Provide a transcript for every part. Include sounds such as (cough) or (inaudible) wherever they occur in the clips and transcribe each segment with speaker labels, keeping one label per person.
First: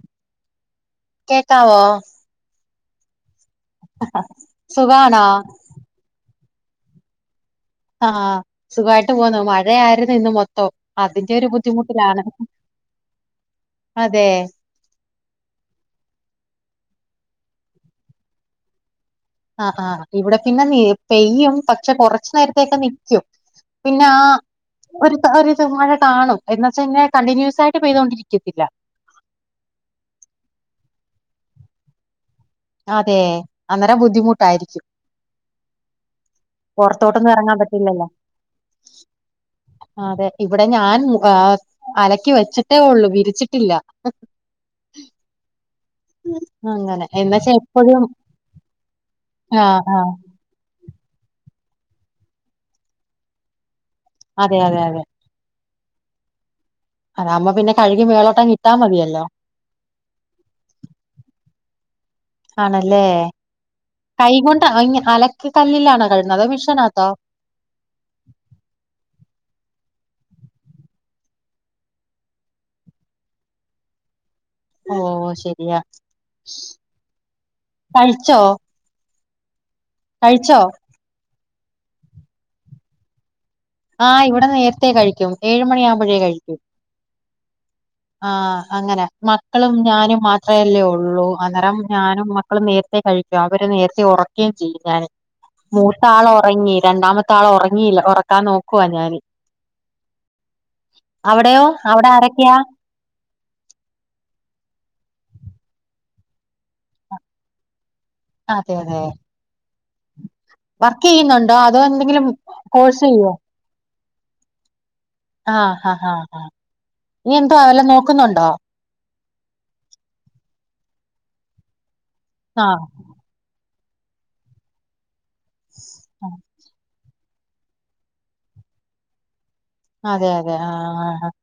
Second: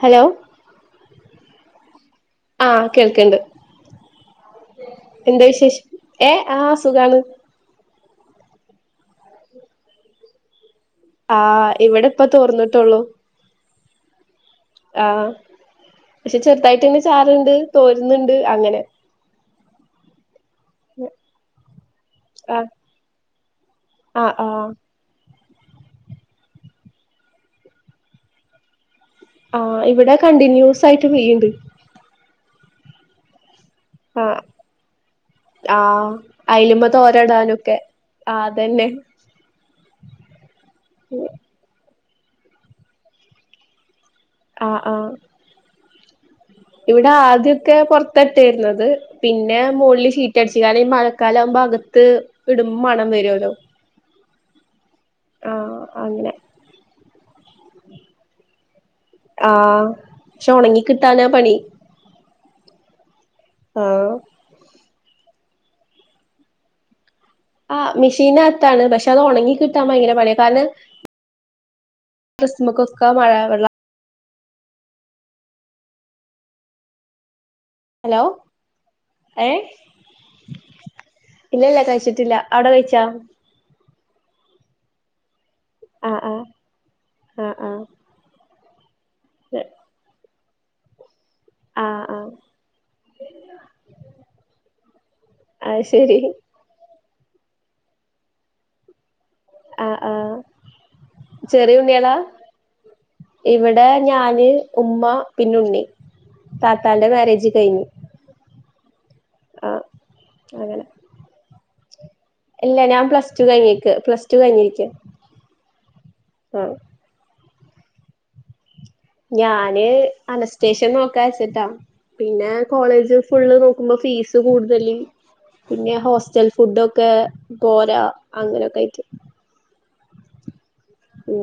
Speaker 1: Hello
Speaker 2: കേക്കാവോ
Speaker 1: ആഹ് കേൾക്കണ്ട്
Speaker 2: സുഖാണോ
Speaker 1: ഏഹ് ആഹ് സുഖാണ്
Speaker 2: ആഹ് സുഖായിട്ട് പോകുന്ന മഴയായിരുന്നു ഇന്ന് മൊത്തം അതിന്റെ ഒരു
Speaker 1: ആഹ് ഇവിടെ
Speaker 2: ബുദ്ധിമുട്ടിലാണ്
Speaker 1: ഇപ്പ തോർന്നിട്ടുള്ളൂ
Speaker 2: അതെ
Speaker 1: ആഹ് പക്ഷെ ചെറുതായിട്ട് തന്നെ ചാറുണ്ട് തോരുന്നുണ്ട് അങ്ങനെ
Speaker 2: ആഹ് ആഹ് ഇവിടെ പിന്നെ നെ പെയ്യും പക്ഷെ കൊറച്ചു
Speaker 1: ആഹ്
Speaker 2: നേരതേക്ക് നിക്കും പിന്നെ ആഹ് ഒരു ഒരു മഴ കാണും എന്നുവച്ചുഴിഞ്ഞ കണ്ടിന്യൂസ് ആയിട്ട് പെയ്തുകൊണ്ടിരിക്കത്തില്ല
Speaker 1: ആഹ് ഇവിടെ കണ്ടിന്യൂസ് ആയിട്ട് പെയുണ്ട്
Speaker 2: അതെ അന്നേരം
Speaker 1: ആഹ്
Speaker 2: ബുദ്ധിമുട്ടായിരിക്കും
Speaker 1: ആഹ് അയലമ്പ
Speaker 2: പൊറത്തോട്ടൊന്നും എറങ്ങാൻ
Speaker 1: തോരടാനുക്കെ
Speaker 2: പറ്റില്ലല്ലോ
Speaker 1: ആഹ് അതന്നെ
Speaker 2: അതെ ഇവിടെ ഞാൻ അലക്കി വെച്ചിട്ടേ ഉള്ളു വിരിച്ചിട്ടില്ല
Speaker 1: ആഹ് ആഹ്
Speaker 2: അങ്ങനെ
Speaker 1: ഇവിടെ
Speaker 2: എന്നുവെച്ചാ
Speaker 1: ആദ്യക്കെ
Speaker 2: എപ്പഴും
Speaker 1: പുറത്തട്ടിരുന്നത് പിന്നെ
Speaker 2: ആഹ് ആഹ്
Speaker 1: മോളില് ഷീറ്റ് റ്റടിച്ച കാര ഈ മഴക്കാലാകുമ്പോ അകത്ത് ഇടുമ്പോ മണം വരുമല്ലോ
Speaker 2: അതെ അതെ അതെ
Speaker 1: ആഹ് അങ്ങനെ
Speaker 2: അതാ അവുമ്പ പിന്നെ കഴുക മേളിലോട്ടാങ്ങിട്ടാ മതിയല്ലോ
Speaker 1: ആഹ് പക്ഷെ ഒണങ്ങിക്കിട്ടാനാ പണി
Speaker 2: ആണല്ലേ
Speaker 1: ഓഹ്
Speaker 2: കൈക കൊണ്ട് അലക്ക് കല്ലിലാണോ കഴുന്നത് മിഷനാത്തോ
Speaker 1: ആ മെഷീന അത്താണ് പക്ഷെ അത് ഉണങ്ങി കിട്ടാൻ ഭയങ്കര പണിയ കാരണം ക്രിസ്മക്കൊക്ക മഴ വെള്ള
Speaker 2: ഓ ശരിയാ
Speaker 1: ഹലോ
Speaker 2: കഴിച്ചോ
Speaker 1: ഏ
Speaker 2: കഴിച്ചോ
Speaker 1: ഇല്ല ഇല്ല കഴിച്ചിട്ടില്ല അവിടെ കഴിച്ചാ
Speaker 2: ആഹ് ഇവിടെ നേരത്തെേ കഴിക്കും ഏഴുമണി ആകുമ്പഴേ
Speaker 1: ആഹ് ആഹ്
Speaker 2: കഴിക്കൂ
Speaker 1: ആഹ് ആഹ്
Speaker 2: ആഹ് അങ്ങനാ മക്കളും ഞാനും മാത്രമേല്ലേ ഉള്ളൂ അന്നേരം
Speaker 1: ആഹ്
Speaker 2: ഞാനും
Speaker 1: ആഹ്
Speaker 2: മക്കളും നേരത്തെ കഴിക്കും അവര് നേരത്തെ ഉറക്കുകയും ചെയ്യും ഞാാന്
Speaker 1: അത് ശരി
Speaker 2: മൂത്താള്ഉറങ്ങി രണ്ടാമത്തെ ആൾ ഉറങ്ങില്ല ഉറക്കാൻ നോക്കവാ ഞാാന്
Speaker 1: ആ ആ ചെറിയ
Speaker 2: അവിടെ
Speaker 1: ഉണ്ണിയളാ
Speaker 2: ആരൊക്കെയാ
Speaker 1: ഇവിടെ ഞാന് ഉമ്മ പിന്നുണ്ണി താത്താന്റെ മാരേജ് കഴിഞ്ഞു
Speaker 2: അതെ അതെ
Speaker 1: ആ അങ്ങനെ
Speaker 2: കീയുന്നുണ്ടോ അതോ എന്തെങ്കിലും
Speaker 1: ഇല്ല
Speaker 2: കോഴ്സ്
Speaker 1: ഞാൻ
Speaker 2: ചെയ്യോ
Speaker 1: പ്ലസ് ടു കഴിഞ്ഞിരിക്ക പ്ലസ് ടു കഴിഞ്ഞിരിക്ക ആഹ്
Speaker 2: നീ എന്തോ വല്ലോം നോക്കുന്നുണ്ടോ
Speaker 1: ഞാനനേ അനസ്ത്തേഷ്യാ നോക്കാച്ചിട്ടാ പിന്നെ
Speaker 2: ആഹ്
Speaker 1: കോളേജ് ഫുള്ള്നോക്കുമ്പം ഫീസു കൂടുതലെ പിന്നെ ഹോസ്റ്റൽ ഫുഡ്ഡോ ഒക്ക പോരാ അങ്ങനെയൊക്കാ യി ട്ട്
Speaker 2: അതെ അതെ ആഹ് ആഹ്
Speaker 1: ഉം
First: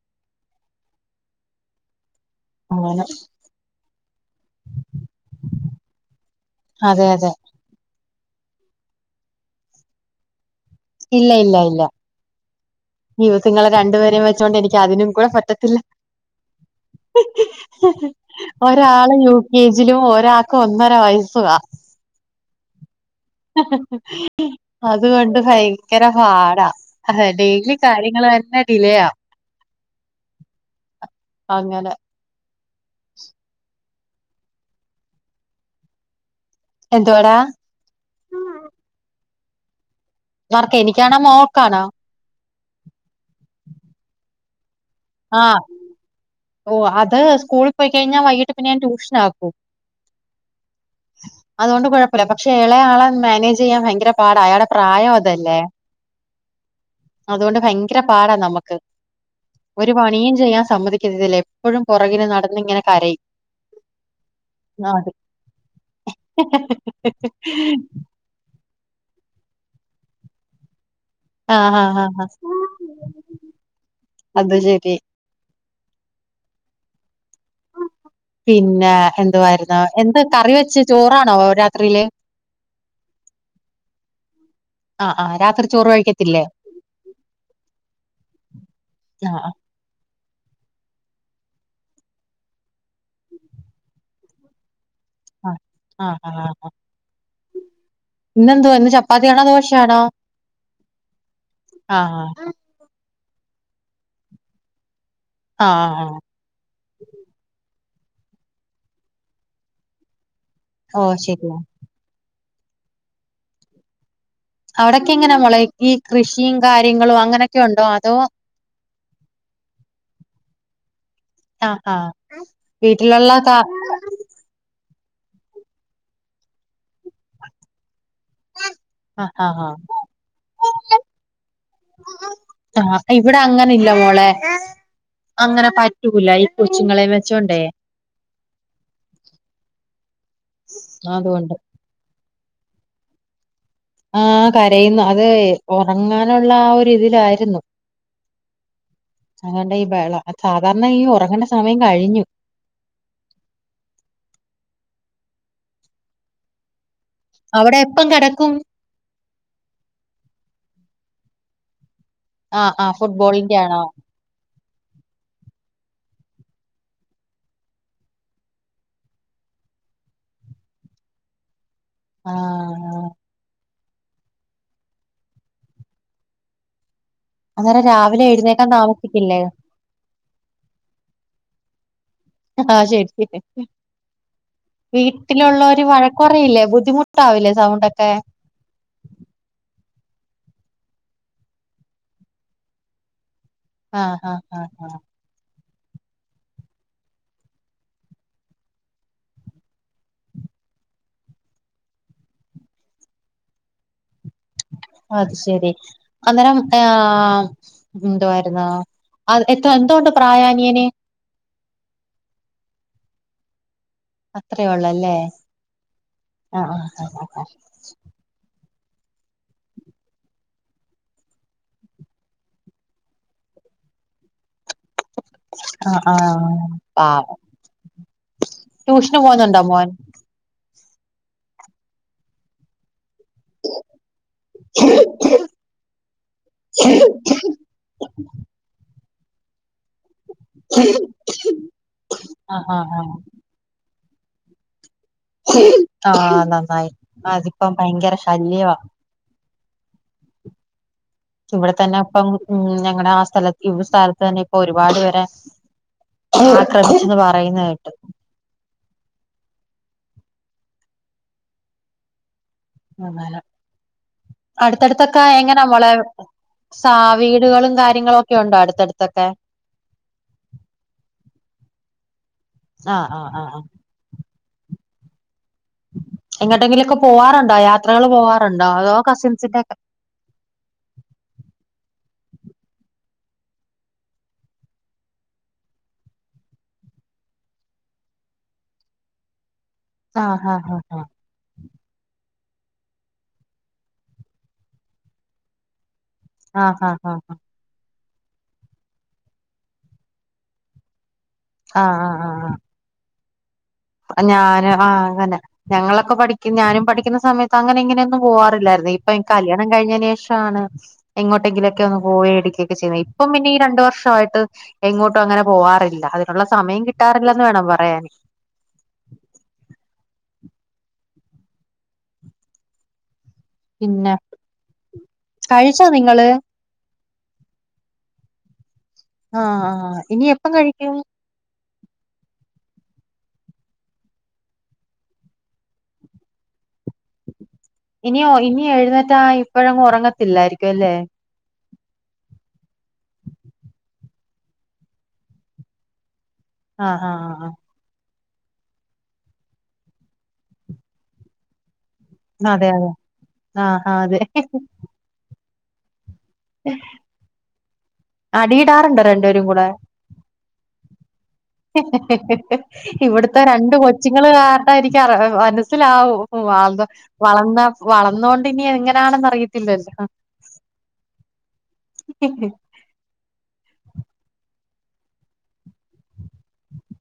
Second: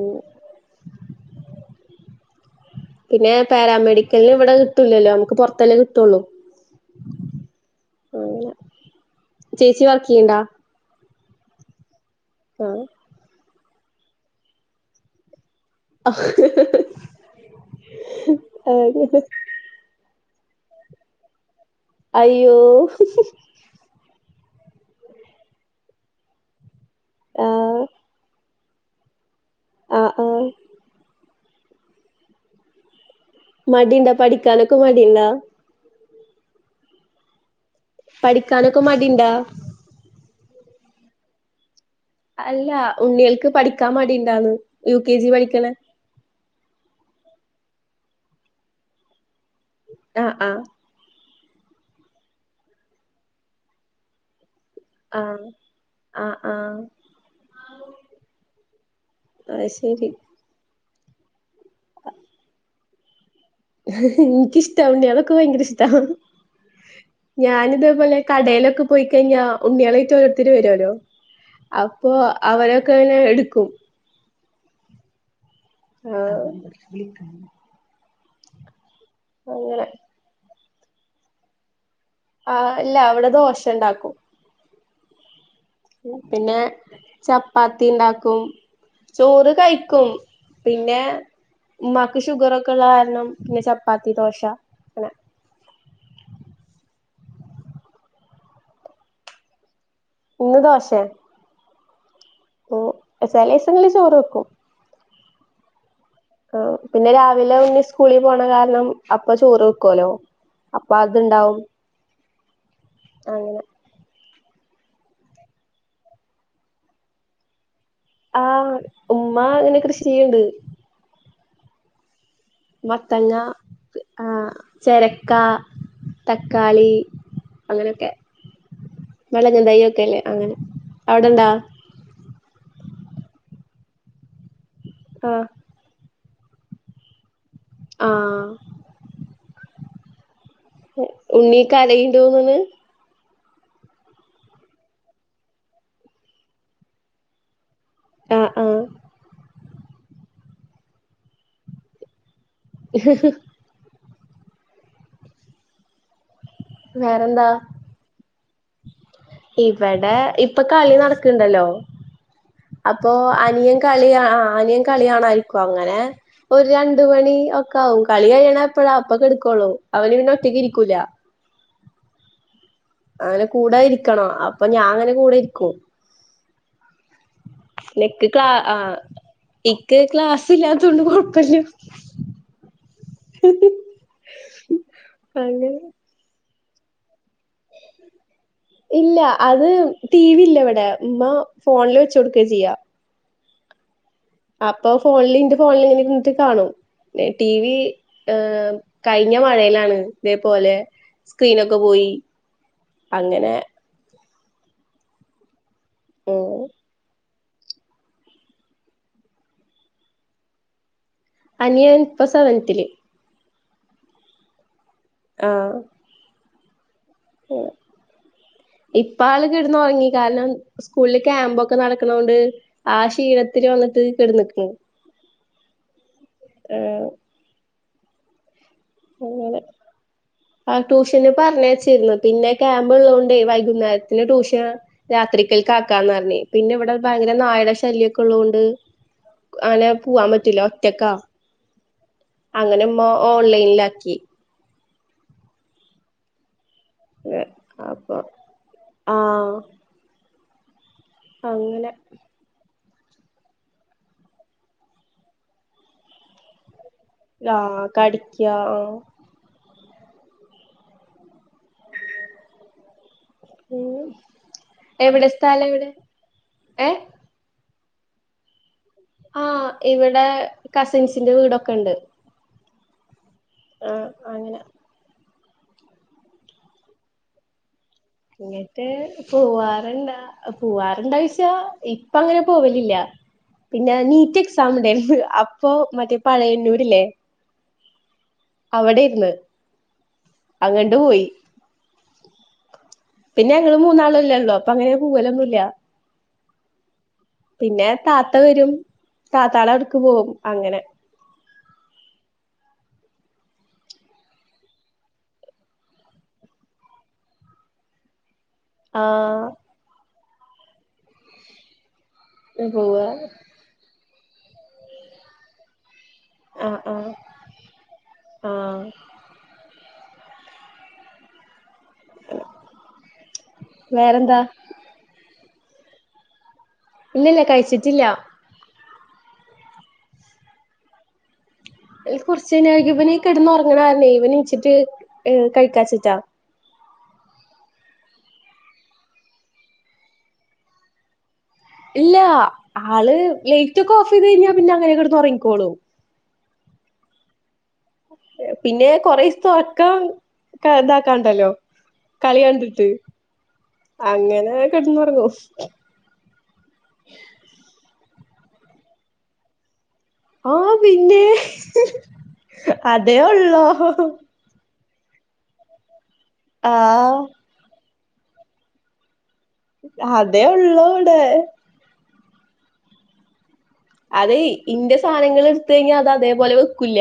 Speaker 2: അങ്ങനെ
Speaker 1: പിന്നെ പാരാമെഡിക്കലിനിവിടെ കിട്ടൂലല്ലോ നമുക്ക് പുറത്തല്ലേ കിട്ടൂള്ളൂ
Speaker 2: അതെ അതെ
Speaker 1: ചേച്ചി വർക്ക്‌യ്യണൊണ്ടോ
Speaker 2: ഇല്ല ഇല്ല ഇല്ല
Speaker 1: ആഹ്
Speaker 2: ഇവുത്തുങ്ങളെ രണ്ടുപേരേം വെച്ചോണ്ട് എനിക്ക് അതിനും കൂടെ പറ്റത്തില്ല ഒരാളെ
Speaker 1: ആഹ്
Speaker 2: നോക് ഏജിലും ഒരാക്ക് ഒന്നര വയസ്സുവാ
Speaker 1: അയ്യോ ഊഹുഹു
Speaker 2: അതുകൊണ്ട് ഭയങ്കര പാടാ ഹാ ഡെയിലി
Speaker 1: ആഹ്
Speaker 2: കാര്യങ്ങളു തന്നെ ഡിലെയാ
Speaker 1: ആഹ് ആഹ്
Speaker 2: അങ്ങനെ
Speaker 1: മടീണ്ടോ പഠിക്കാനൊക്കെ മടീണ്ട
Speaker 2: എന്തുവാടാ
Speaker 1: പഠിക്കാനൊക്കെ മടീണ്ടോ
Speaker 2: ആർക്കാ എനിക്കാണോ മോക്കാണോ
Speaker 1: അല്ല ഉണ്ണികൾക്ക് പഠിക്കാൻ മടിയുണ്ടോണ് യു കെ ജി പഠിക്കണ
Speaker 2: ഓഹ് അതാ സ്കൂളിൽ പോയി കഴിഞ്ഞാ വൈകിട്ട് പിന്നെ ഞാൻ ട്യൂഷനാക്കും
Speaker 1: ആഹ് ആഹ്
Speaker 2: അതുകൊണ്ട് കൊഴപ്പില്ല പക്ഷെ എളെ ആളെ മാനേജ് ചെയ്യാൻ ഭയങ്കര പാടാ അയാടെ പ്രായം
Speaker 1: ആഹ്
Speaker 2: അതല്ലേ
Speaker 1: ആഹ് ആഹ്
Speaker 2: അതുകൊണ്ട് ഭയങ്കര പാടാ നമ്മക്ക്
Speaker 1: അത്
Speaker 2: ഒരു
Speaker 1: ശരി
Speaker 2: പണിയും ചെയ്യാൻ സമ്മതിക്കത്തില്ല എപ്പഴും പൊറകിനു നടന്നിങ്ങനെ കരയും
Speaker 1: എനിയ്ക്കിഷ്ട്ടാ
Speaker 2: ആ അതെ
Speaker 1: ഉണ്ണിയാളെക്കെ ഭയങ്കര ഇഷ്ട ഞാനിതേപോലെ കടേലൊക്കെ പോയി കഴിഞ്ഞാ ഉണ്ണിയേളറ്റ് ഒരോരുത്തര് വരോലോ
Speaker 2: ആഹ് ആഹ്
Speaker 1: അപ്പോ
Speaker 2: ആഹ്
Speaker 1: അവരൊക്കെനെ എടുക്കും
Speaker 2: അതു ശരി
Speaker 1: ആഹ് (unintelligible)
Speaker 2: പിന്നെ എന്തുവാരുന്നു
Speaker 1: അങ്ങനെ
Speaker 2: എന്താ കറി വെച്ച ചോറാണോ രാത്രിയില്
Speaker 1: ആഹ് ഇല്ല അവിടെ ദോശ ഇണ്ടാക്കും
Speaker 2: ആഹ് ആഹ് രാത്രി ചോറ് കഴിക്കത്തില്ലേ
Speaker 1: പിന്നെ ചപ്പാത്തി ഇണ്ടാക്കും
Speaker 2: ആഹ്
Speaker 1: ചോറു കയിക്കും പിന്നെ ഉമ്മാക്ക് ഷുഗർ ഒക്കെ ഉള്ള കാരണം പിന്നെ ചപ്പാത്തി ദോശ അങ്ങനെ
Speaker 2: ആഹ ആഹ ഇന്നെന്തുവാ ഇന്ന് ചപ്പാത്തിയാണോ ദോശയാണോ
Speaker 1: ഇന്ന് ദോശേ
Speaker 2: ആഹ് ആഹ്
Speaker 1: ഓഹ് സലസങ്ങളിൽ ചോറു വെക്കും
Speaker 2: ആഹ് ആഹ്
Speaker 1: ആഹ് പിന്നെ രാവിലെ ഉണ്ണി സ്കൂളി പോണ കാരണം അപ്പ ചോറ് വെക്കുവല്ലോ അപ്പ
Speaker 2: ഓ ശരിയാ
Speaker 1: അതുണ്ടാവും അങ്ങനെ
Speaker 2: അവിടൊക്കെ എങ്ങനാ മോളെ ഈ കൃഷിയും കാര്യങ്ങളും അങ്ങനൊക്കെ ഒണ്ടോ അതോ
Speaker 1: ആഹ് ഉമ്മ ഇങ്ങനെ കൃഷി ചെയ്യണ്ട്
Speaker 2: ആഹ ആഹ (inaudible)
Speaker 1: മത്തങ്ങ ആഹ ചെരക്ക തക്കാളി അങ്ങനെയൊക്കെ.
Speaker 2: ആഹ്
Speaker 1: മളക്
Speaker 2: ആഹ്
Speaker 1: ദൈ ഒക്കെല്ലേ അങ്ങനെ അവടെണ്ടാ?
Speaker 2: ആ ഇവിടെ അങ്ങനെല്ല മോളെ
Speaker 1: ആഹ്
Speaker 2: അങ്ങനെ പ റ്റൂല ഈ കൊച്ചുങ്ങളെ വെച്ചോണ്ടേ
Speaker 1: ആഹ
Speaker 2: അതുകൊണ്ട്
Speaker 1: ഉണ്ണി കരയിണ്ടോന്ന്ണ്.
Speaker 2: ആഹ കരയുന്നു അത് ഇ ഉറങ്ങാനുള്ള ആ ഒരിതിലായിരുന്നു.
Speaker 1: ആഹ ആഹ
Speaker 2: അതുകൊണ്ടാ ഈ ബഹളം സാധാരണ ഈ ഉറങ്ങേണ്ട സമയം കഴിഞ്ഞു.
Speaker 1: (inaudible) വേറെന്താ
Speaker 2: അവടെ എപ്പം കടക്കും.
Speaker 1: ഇവടെ ഇപ്പംകളി നടക്ക്ണ്ടല്ലോ?
Speaker 2: ആഹ് ആഹ്
Speaker 1: അപ്പൊ
Speaker 2: ഫുട്ബോളിന്റെ
Speaker 1: അനിയൻ
Speaker 2: ആണോ
Speaker 1: കളിയാ ആ അനികളിയാണാരിക്കും അങ്ങനെ ഒരു രണ്ട് മണി ഒക്കാ ആവും കളി കഴിയണ എപ്പഴാ അപ്പൊക്കെടുക്കോളൂ അവന് പിന്ന ഒറ്റക്ക് ഇരിക്കൂല.
Speaker 2: ആഹ
Speaker 1: അങ്ങനെ കൂടെ ഇരിക്കണോ അപ്പൊ ഞാന് കൂടെ ഇരിക്കും.
Speaker 2: അന്നേരം രാവിലെ
Speaker 1: നക്ക് ക്ലാ
Speaker 2: എഴുന്നേക്കാൻ
Speaker 1: ആ
Speaker 2: താമസിക്കില്ലേ
Speaker 1: എക്ക് ക്ലാസ് ഇല്ലാത്തോണ്ട് കൊഴപ്പല്ല.
Speaker 2: ആഹ ശരി
Speaker 1: അങ്ങനെ
Speaker 2: വീട്ടിലുള്ളോര് വഴ കുറെ ഇല്ലേ ബുദ്ധിമുട്ടാവില്ലേ സൗണ്ട് ഒക്കെ.
Speaker 1: ഇല്ല അത് ടി വി ഇല്ല ഇവിടെ ഇമ്മ ഫോണില് വെചെട്ക്ക ചെയ്യാ.
Speaker 2: ആഹ ആഹ
Speaker 1: അപ്പൊ ഫോണിൽ ഇന്റെ ഫോണിൽ ഇ ഇൻകിട്ട് കാണും. ദേ ടി വി ഏ കഴിഞ്ഞ മഴയിലാണ് ഇതേപോലെ സ്ക്രീനൊക്കെ പോയി അങ്ങനെ.
Speaker 2: അത് ശരി അന്നേരം
Speaker 1: ഉം
Speaker 2: ആഹ.. എന്തുവായിരുന്നു അത് എത്ര എന്തൊണ്ട് പ്രായ അനിയന്
Speaker 1: അനിയൻ ഇപ സെവൻത്തില്.
Speaker 2: അത്രേ ഉള്ളല്ലേ?
Speaker 1: ആഹ
Speaker 2: ആഹ ആഹ് ആഹ്
Speaker 1: ഇപ്പ ആള് കിടന്ന് ഉറങ്ങി കാരണം സ്കൂള്‌ല് ക്യാമ്പൊക്കെ നടക്ണോണ്ട് ആ ക്ഷീണത്തില് വന്നിട്ട് കെടന്ന്ക്ക്ണ്.
Speaker 2: ആ ആ പാവം ട്യൂഷന്
Speaker 1: അങ്ങനെ
Speaker 2: പോന്നുണ്ടോ മോൻ
Speaker 1: ആ ട്യൂഷന് പറഞ്ഞയച്ചിരുന്നു പിന്നെ ക്യാമ്പ് ഉള്ളോണ്ടേ വൈകുന്നേരത്തിന് ട്യൂഷ രാത്രിക്കൽക്കാക്കാന്ന് പറഞ്ഞിന്ന് പിന്നെ ഇവിടെ ഭയങ്കര നായടെ ശല്യൊക്കെ ഉള്ളോണ്ട് അങ്ങനെ പോവാൻ പറ്റൂല ഒറ്റക്ക
Speaker 2: ആഹ്
Speaker 1: അങ്ങനെ
Speaker 2: ആഹ്
Speaker 1: ഉമ്മ
Speaker 2: ആഹ്
Speaker 1: ഓൺലൈനിലാക്കി
Speaker 2: ആഹ നന്നായി അതിപ്പോ ഭയങ്കര ശല്യവാ
Speaker 1: ആഹ
Speaker 2: ഇവിടെ തന്നെ അപ്പം ഉം ഞങ്ങടെ ആ സ്ഥല ഇ സ്ഥലത്ത് തന്നെ ഇപ്പൊ ഒരുപാട് പേരെ അക്രമിച്ചന്ന് പറയുന്നതായിട്ട്
Speaker 1: ക്യാ വോ
Speaker 2: (unintelligible)
Speaker 1: ഉം
Speaker 2: അടുത്തടുത്തൊക്കെ
Speaker 1: എവിടെ
Speaker 2: എങ്ങനൊ
Speaker 1: സ്ഥലം എവിടെ
Speaker 2: മോളെ സാ
Speaker 1: ഏഹ്
Speaker 2: വീടുകളും കാര്യങ്ങളും ഒക്കെ ഉണ്ടോ അടുത്തടുത്തൊക്കെ
Speaker 1: ആ ഇവിടെ കസിൻസിന്റെ വീടൊക്കെ ഇണ്ട്
Speaker 2: ആഹ് ആ ആ ആഹ്
Speaker 1: ആ അങ്ങനെ
Speaker 2: എങ്ങട്ടെങ്കിലും ഒക്കെ പോവാറ്ണ്ടോ യാത്രകൾ പോവാറ്ണ്ടോ അതോ കസിൻസിന്റെക്കെ
Speaker 1: പോവാറുണ്ടായ്ച്ച ഇപ്പ അങ്ങനെ പോവലില്ല പിന്നെ നീറ്റ് എക്സാം ഉണ്ടായിരുന്നു അപ്പൊ മറ്റേ പഴയന്നൂര്ല്ലേ അവിടെ യെര്ന്ന്
Speaker 2: ആഹ ആഹ ആ ആ
Speaker 1: പിന്നെ ഞങ്ങള് മൂന്നാളല്ലേ ഉള്ളോ അപ്പൊ അങ്ങനെ പൂവലൊന്നുല്ല
Speaker 2: ആഹ ഹഹ
Speaker 1: പിന്നെ താത്ത വരും താത്താടെ അവ്ടക്ക് പോകും അങ്ങനെ
Speaker 2: ആ ആ ആ ആഹ ഞാന് ആ അങ്ങനെ ഞങ്ങളൊക്കെ പഠിക്ക ഞാനും പഠിക്കുന്ന സമയത്ത് അങ്ങനെ ഇങ്ങനൊന്നും പോവാറില്ലായിരുന്നു ഇപ്പൊ
Speaker 1: ആഹ്
Speaker 2: കല്യാണം കഴിഞ്ഞയ്ന് ശേഷാണ് എങ്ങോട്ടെങ്കിലും ഒക്കെ ഒന്ന് പോയി ഇടിക്കൊക്കെ ചെയ്യുന്നത്
Speaker 1: പോവാ
Speaker 2: ഇപ്പ പിന്നെ ഈ രണ്ടു വർഷമായിട്ട് എങ്ങോട്ടും അങ്ങനെ പോവാറില്ല അതിനുള്ള സമയം കിട്ടാറില്ലന്ന് വേണം പറയാന്
Speaker 1: ആ (unintelligible)
Speaker 2: പിന്നെ
Speaker 1: വേറെന്താ
Speaker 2: കഴിച്ചോ നിങ്ങള്
Speaker 1: ഇല്ല ല്ല ല്ല കഴിച്ചിട്ടില്ല
Speaker 2: ആഹ ആഹ ഇനി എപ്പം കഴിക്കും
Speaker 1: കുറച്ചുകഴിഞ്ഞാൽ കൈക്കും ഇവനി കിടന്ന് ഉറങ്ങുന്ന കാരണേ ഇവാൻ നിച്ചിട്ട് ഹ് കഴിക്കാച്ചിട്ടാ
Speaker 2: ഇനി ഒ ഇനി എഴുന്നേറ്റാ ഇപ്പോഴെങ്ങും ഉറങ്ങത്തില്ലായിരിക്കും അല്ലേ
Speaker 1: ഇല്ല ആള് ലെയ്റ്റ് ഒക്കെ ഓഫ് ചെയ്ത് കഴിഞ്ഞാൽ പിന്നെ അങ്ങനെ കിടന്ന് ഉറങ്ങിക്കോളും
Speaker 2: ആഹ് ആഹ് ആ ആ
Speaker 1: പിന്നെ കൊറേയെസ്തേ ഉറക്കം ഇതാക്കാണ്ടല്ലോ കളി
Speaker 2: ആഹ് അതെ
Speaker 1: കണ്ടിട്ട്
Speaker 2: അതെ ആഹ് ആഹ് അതെ
Speaker 1: അങ്ങനെ കിടന്ന് ഉറങ്ങും
Speaker 2: (unintelligible) അടിയിടാറുണ്ടോ രണ്ടേരും കൂടെ
Speaker 1: ആ പിന്നെ
Speaker 2: ഹി ഹി ഹി
Speaker 1: അതേ
Speaker 2: ഇവിടത്തെ
Speaker 1: ഉള്ളൂ
Speaker 2: രണ്ട് കൊച്ചുങ്ങള് കാ (unintelligible) മനസ്സിലാവും
Speaker 1: ആഹ്
Speaker 2: വളർന്ന വളർന്നൊണ്ട് ഇനി എങ്ങനെയാണെന്ന് അറി
Speaker 1: അതേ ഉള്ളൂ ഇവ്ടെ
Speaker 2: ഹ് ഹ്
Speaker 1: അതെ ഇന്റെ സാധനങ്ങൾ എടുത്ത കഴിഞ്ഞാ അത് അതേപോലെ വെക്കൂല്ല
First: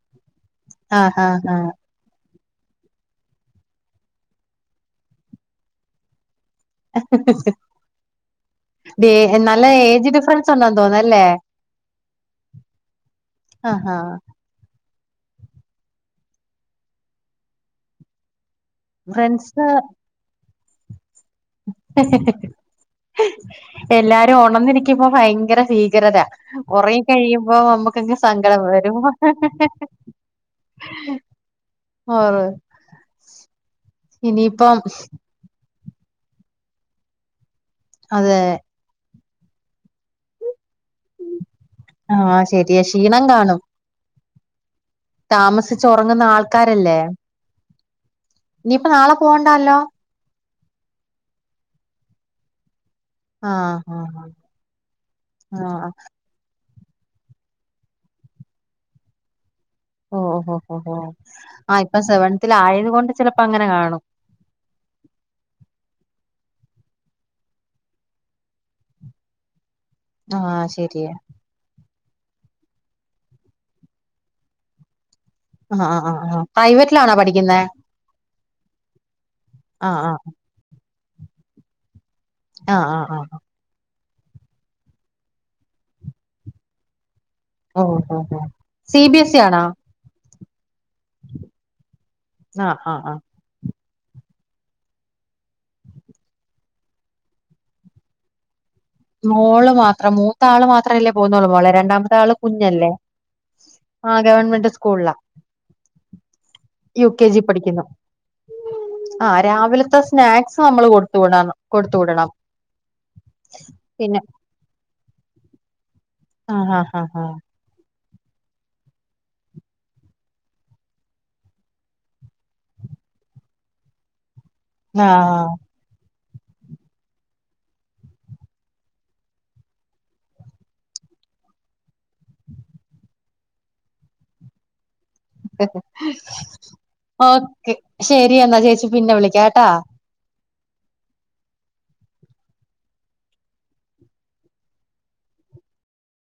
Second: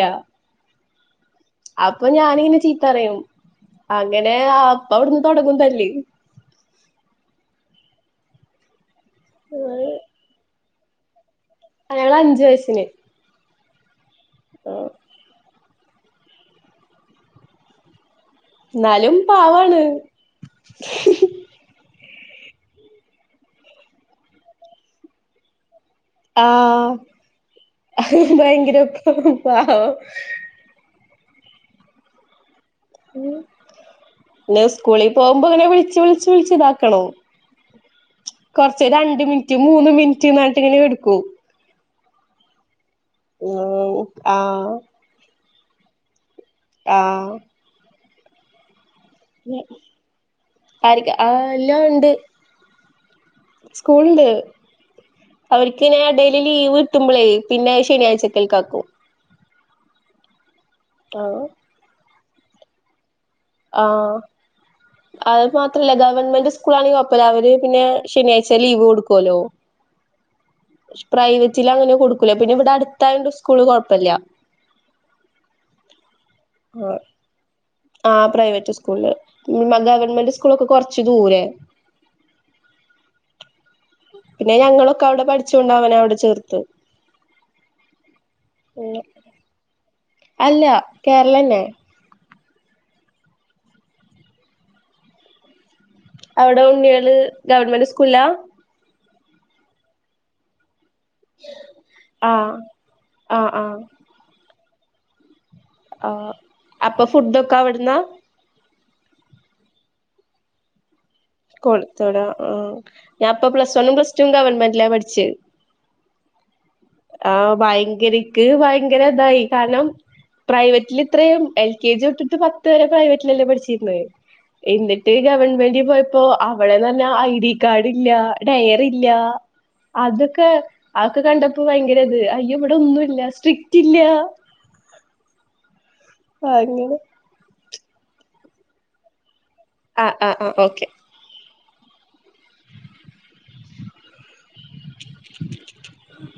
Speaker 2: ആ ആഹ ആഹ
Speaker 1: അപ്പൊ ഞാനിങ്ങനെ ചീത്തപറയും അങ്ങനെ അപ്പ അവിടുന്ന് തൊടങ്ങും തല്ല്
Speaker 2: ഹ ഹ ഹ ദേ നല്ല ഏജ് ഡിഫറൻസ് ഉണ്ടന്ന് തോന്നുന്നു അല്ലെ
Speaker 1: ആ ഞങ്ങള് അഞ്ചു വയസ്സിന്
Speaker 2: ആ ഹഹ
Speaker 1: ഉം ഇന്നാലും
Speaker 2: ഫ്രണ്ട്സ്
Speaker 1: പാവാണ്..
Speaker 2: എല്ലാരും ഉണന്നിരിക്കുമ്പോ ഭയങ്കര ചീ.. ഗ്രത
Speaker 1: ആഹ്
Speaker 2: ഉറങ്ങി കഴിയുമ്പോ നമ്മുക്കങ് സങ്കടം
Speaker 1: ഭയങ്കര
Speaker 2: വരും..
Speaker 1: പാവം
Speaker 2: ഓ ഇനിപ്പം..
Speaker 1: നമുക്ക് ഓനെ വിളച്ച് വിളിച്ച് വിളിച്ച്താക്കണ്ണം..
Speaker 2: അതെ..
Speaker 1: കുറച്ച് രണ്ട് മിനിറ്റ് മൂന്ന് മിനിറ്റ് നെട്ട് ഇങ്ങനെ കിടുക്കും..
Speaker 2: ആഹ ശെരിയ ക്ഷീണം കാണും..
Speaker 1: ആഹ..
Speaker 2: താമസിച്ച് ഉറങ്ങുന്ന ആൾക്കാരല്ലേ
Speaker 1: ആഹ്
Speaker 2: ഇനിയിപ്പ നാളെ.. പോവണ്ടാല്ലോ
Speaker 1: ആര്ക് ആ എല്ലാം ഉണ്ട്..
Speaker 2: ആഹ് ആഹ്
Speaker 1: സ്കൂൾണ്ട്
Speaker 2: ആഹ്
Speaker 1: അവർക്ക്നെ ഡ.. ലീവ് കിട്ടുംമ്പളേ പിന്നെ അത് ശനി ആഴ്ചക്കൽക്കാക്കും..
Speaker 2: ഓ ഓ ഓ
Speaker 1: ആഹ്
Speaker 2: ഹ ഇപ്പൊ സെവനത്തിൽ ആയത് കൊണ്ട് ചിലപ്പോ അങ്ങനെ.. കാണും
Speaker 1: ആഹ് അഹ് മാത്രല്ല ഗവൺമെന്റ് സ്കൂൾ ആണെങ്കിൽ (unintelligible) പിന്നെ ശനിയാഴ്ച ലീവ് കൊടുക്കുവല്ലോ
Speaker 2: ആഹ് ശരിയാ
Speaker 1: പ്രൈവറ്റില് അങ്ങനെ കൊടുക്കൂല പിന്നെ ഇവിടെ അടുത്തായോണ്ട് സ്കൂള് കോഴപ്പല്ല
Speaker 2: ആഹ് ആഹ് ആഹ് പ്രൈവറ്റിലാണോ പഠിക്കുന്നെ
Speaker 1: ആഹ് പ്രൈവറ്റ് സ്കൂളില്
Speaker 2: ആഹ്
Speaker 1: ഗവൺമെന്റ് സ്കൂളൊക്കെ കൊറച്ച് ദൂരെയാ
Speaker 2: ആഹ് ആഹ് ആഹ്
Speaker 1: പിന്നെ ഞങ്ങളൊക്കെ അവിടെ പഠിച്ചോണ്ട് അവനെ അവിടെ ചേർത്ത്
Speaker 2: ഓഹ് ഓഹ് ഹോ സി ബിഎസ് ഇ ആണോ
Speaker 1: അല്ല കേരളന്നെ
Speaker 2: ആഹ് ആഹ് ആഹ്
Speaker 1: അവിടെ ഉണ്ണികള് ഗവൺമെന്റ് സ്കൂളിലാ
Speaker 2: മോള് മാത്രം മൂത്താള് മാത്രംല്ലേ പോന്നോള് മോളെ രണ്ടാമത്തെ ആള്
Speaker 1: ആഹ്
Speaker 2: കുഞ്ഞല്ലേ ആഹ് ഗവൺമെന്റ് സ്കൂളിലാ
Speaker 1: ആഹ് അപ്പൊ ഫുഡൊക്കെ അവിടുന്നാ
Speaker 2: ആഹ് രാവിലത്തെ സ്നാക്സ് നമ്മള് കൊടു
Speaker 1: കൊടുത്തുവിടും ആഹ് ഞാൻ ഇപ്പ പ്ലസ് വണ്ണും പ്ലസ്
Speaker 2: പിന്നെ
Speaker 1: ടു ഗവണ്മെന്റില പഠിച്ചേ
Speaker 2: ആഹ് ആഹ്
Speaker 1: ആഹ് ഭയങ്കരിക്ക് ഭയങ്കര ഇതായി കാരണം പ്രൈവറ്റിൽ ഇത്രയും എൽ കെ ജി തൊട്ടിട്ട് പത്ത് വരെ പ്രൈവറ്റിലല്ലേ പഠിച്ചിരുന്നത്
Speaker 2: ആഹ്
Speaker 1: എന്നിട്ട്
Speaker 2: ആഹ്
Speaker 1: ഗവൺമെന്റി പോയപ്പോ അവിടെന്ന് പറഞ്ഞാ ഐഡി കാർഡ് ഇല്ല ഡയറി ഇല്ല അതൊക്കെ അതൊക്കെ കണ്ടപ്പോ ഭയങ്കര ഇത് അയ്യെ ഇവിടെ ഒന്നുമില്ല സ്ട്രിക്റ്റ് ഇല്ല
Speaker 2: (unintelligible)
Speaker 1: അങ്ങിനെ
Speaker 2: ഓക്കെ ശെരി എന്നാ ചേച്ചി പിന്നെ വിളിക്കാം കേട്ടാ
Speaker 1: ആഹ് ആഹ് ആഹ് ഓക്കെ (inaudible)